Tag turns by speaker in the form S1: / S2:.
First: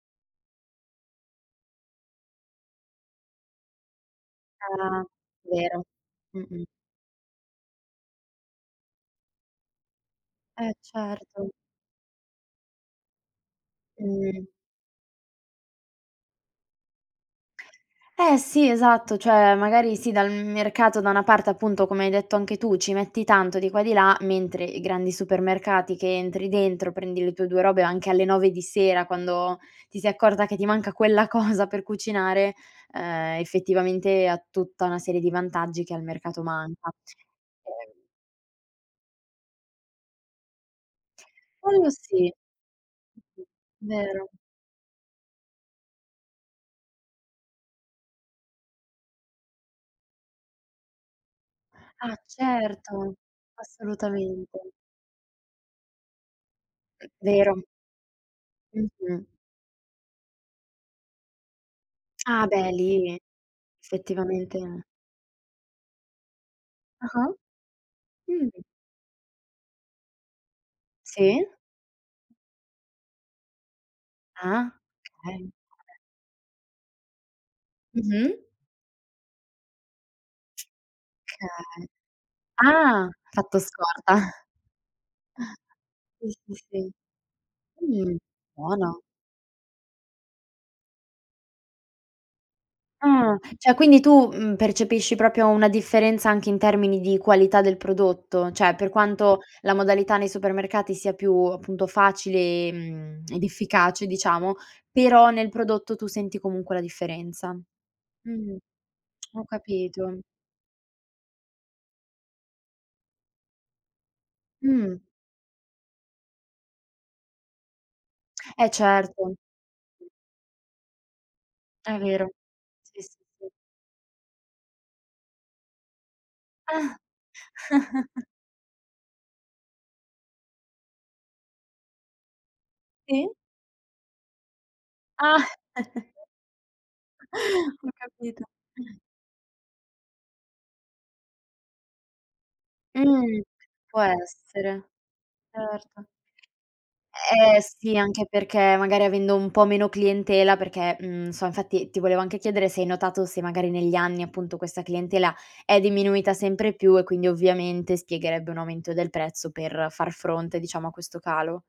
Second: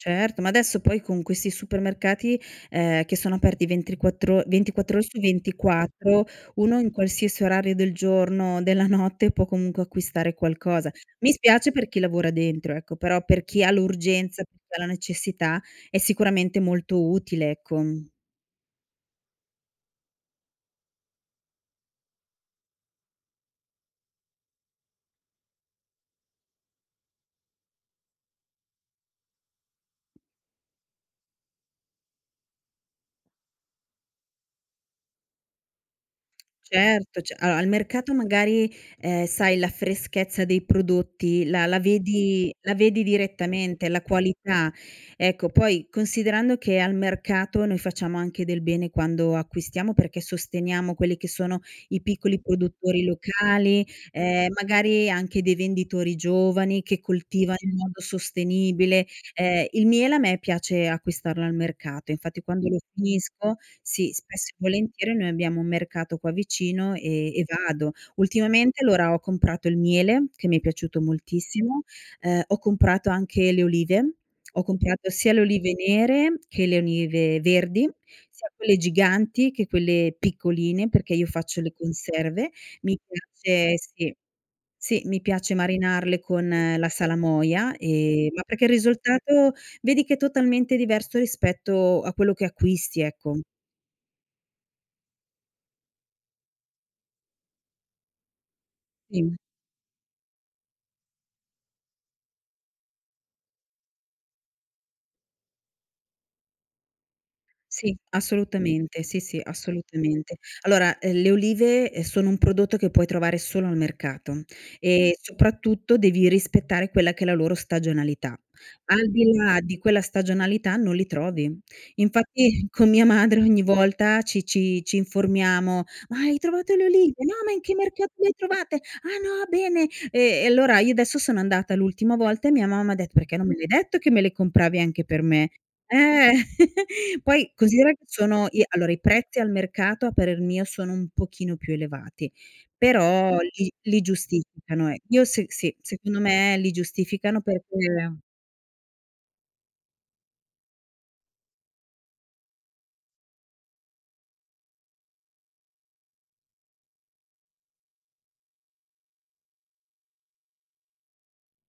S1: Certo, ma adesso poi con questi supermercati, ehm, che sono aperti ventriquattro 24
S2: Ah,
S1: ore su
S2: vero.
S1: 24,
S2: Mh-mh.
S1: uno in qualsiasi orario del giorno, della notte può comunque acquistare
S2: Eh,
S1: qualcosa. Mi
S2: certo.
S1: spiace per chi lavora dentro, ecco, però per chi ha l'urgenza,
S2: Mh.
S1: [unintelligible] ha la necessità è sicuramente molto utile, ecco, mhmm.
S2: Eh, sì, esatto. Cioè, magari sì, dal m mercato da una parte appunto, come hai detto anche tu, ci metti tanto di qua e di là, mentre i grandi supermercati che entri dentro, prendi le tue 2 robe anche alle 9:00 di sera quando ti sei accorta che ti manca quella cosa per cucinare, ehm, effettivamente ha tutta una serie di vantaggi che al mercato manca.
S1: Certo, c allora, al
S2: E
S1: mercato magari, ehm, sai la freschezza dei prodotti la la
S2: Quello sì.
S1: vedi la vedi direttamente, la
S2: Vero.
S1: qualità, ecco. Poi, considerando che al mercato noi facciamo anche del bene quando acquistiamo, perché sosteniamo quelli che sono i
S2: Ah,
S1: piccoli produttori
S2: certo,
S1: locali, ehm,
S2: assolutamente.
S1: magari anche dei venditori giovani che coltivano
S2: Vero.
S1: in modo sostenibile.
S2: Mh-mh.
S1: Ehm, il miele a me piace acquistarlo al mercato, infatti
S2: Ah,
S1: quando
S2: beh,
S1: lo
S2: lì
S1: finisco sì, spesso e
S2: effettivamente.
S1: volentieri noi abbiamo un mercato qua vicino eh
S2: Ah-ah.
S1: e vado.
S2: Mh.
S1: Ultimamente, allora ho comprato il miele che mi è piaciuto
S2: Sì.
S1: moltissimo, ehm, ho comprato anche le olive, ho
S2: Ah,
S1: comprato sia le
S2: okay.
S1: olive nere che le olive verdi,
S2: Mh-mh.
S1: sia quelle giganti che quelle piccoline, perché io faccio le
S2: Okay.
S1: conserve. Mi
S2: Ah, fatto
S1: piace
S2: scorta.
S1: sì. Sì, mi piace marinarle
S2: Sì,
S1: con
S2: sì,
S1: la
S2: sì.
S1: salamoia,
S2: Mhmm,
S1: ehm ma perché il
S2: buono.
S1: risultato vedi che è totalmente diverso rispetto a quello che acquisti,
S2: Ah.
S1: ecco.
S2: Cioè, quindi tu, mhmm, percepisci proprio una differenza, anche in termini di qualità del prodotto? Cioè, per
S1: Dimm
S2: quanto la modalità nei supermercati sia più ,appunto, facile, ehm, ed efficace diciamo, però nel prodotto tu senti comunque la differenza.
S1: Sì,
S2: Mh.
S1: assolutamente. Sì, sì,
S2: Ho capito.
S1: assolutamente. Allora, ehm, le olive, ehm, sono un prodotto che puoi trovare solo al mercato,
S2: Mh.
S1: e soprattutto devi rispettare quella che è la loro stagionalità.
S2: Eh,
S1: Al di
S2: certo.
S1: là di quella stagionalità non li trovi.
S2: È vero.
S1: Infatti con
S2: Sì,
S1: mia
S2: sì,
S1: madre
S2: sì.
S1: ogni volta ci ci ci informiamo: "Ma hai trovato le olive? No, ma in che mercato le hai trovate? Ah, no, bene". Ehm, e allora io adesso sono andata l'ultima volta e mia mamma ha detto:
S2: Sì.
S1: "Perché non me l'hai detto, che me le compravi anche per
S2: Ah.
S1: me?" eh. Poi considera
S2: Ho
S1: che
S2: capito.
S1: sono i allora, i prezzi al mercato a parer mio sono un pochino più elevati, però
S2: Mh.
S1: li
S2: Può
S1: li
S2: essere.
S1: giustificano ecc io se s sì,
S2: Certo.
S1: secondo me li giustificano
S2: Eh, sì,
S1: perché
S2: anche perché magari avendo un po' meno clientela, perché, mhmm, so infatti ti volevo anche chiedere se hai notato se magari negli anni, appunto, questa clientela è diminuita sempre più e quindi ovviamente spiegherebbe un aumento del prezzo per far fronte, diciamo, a questo calo.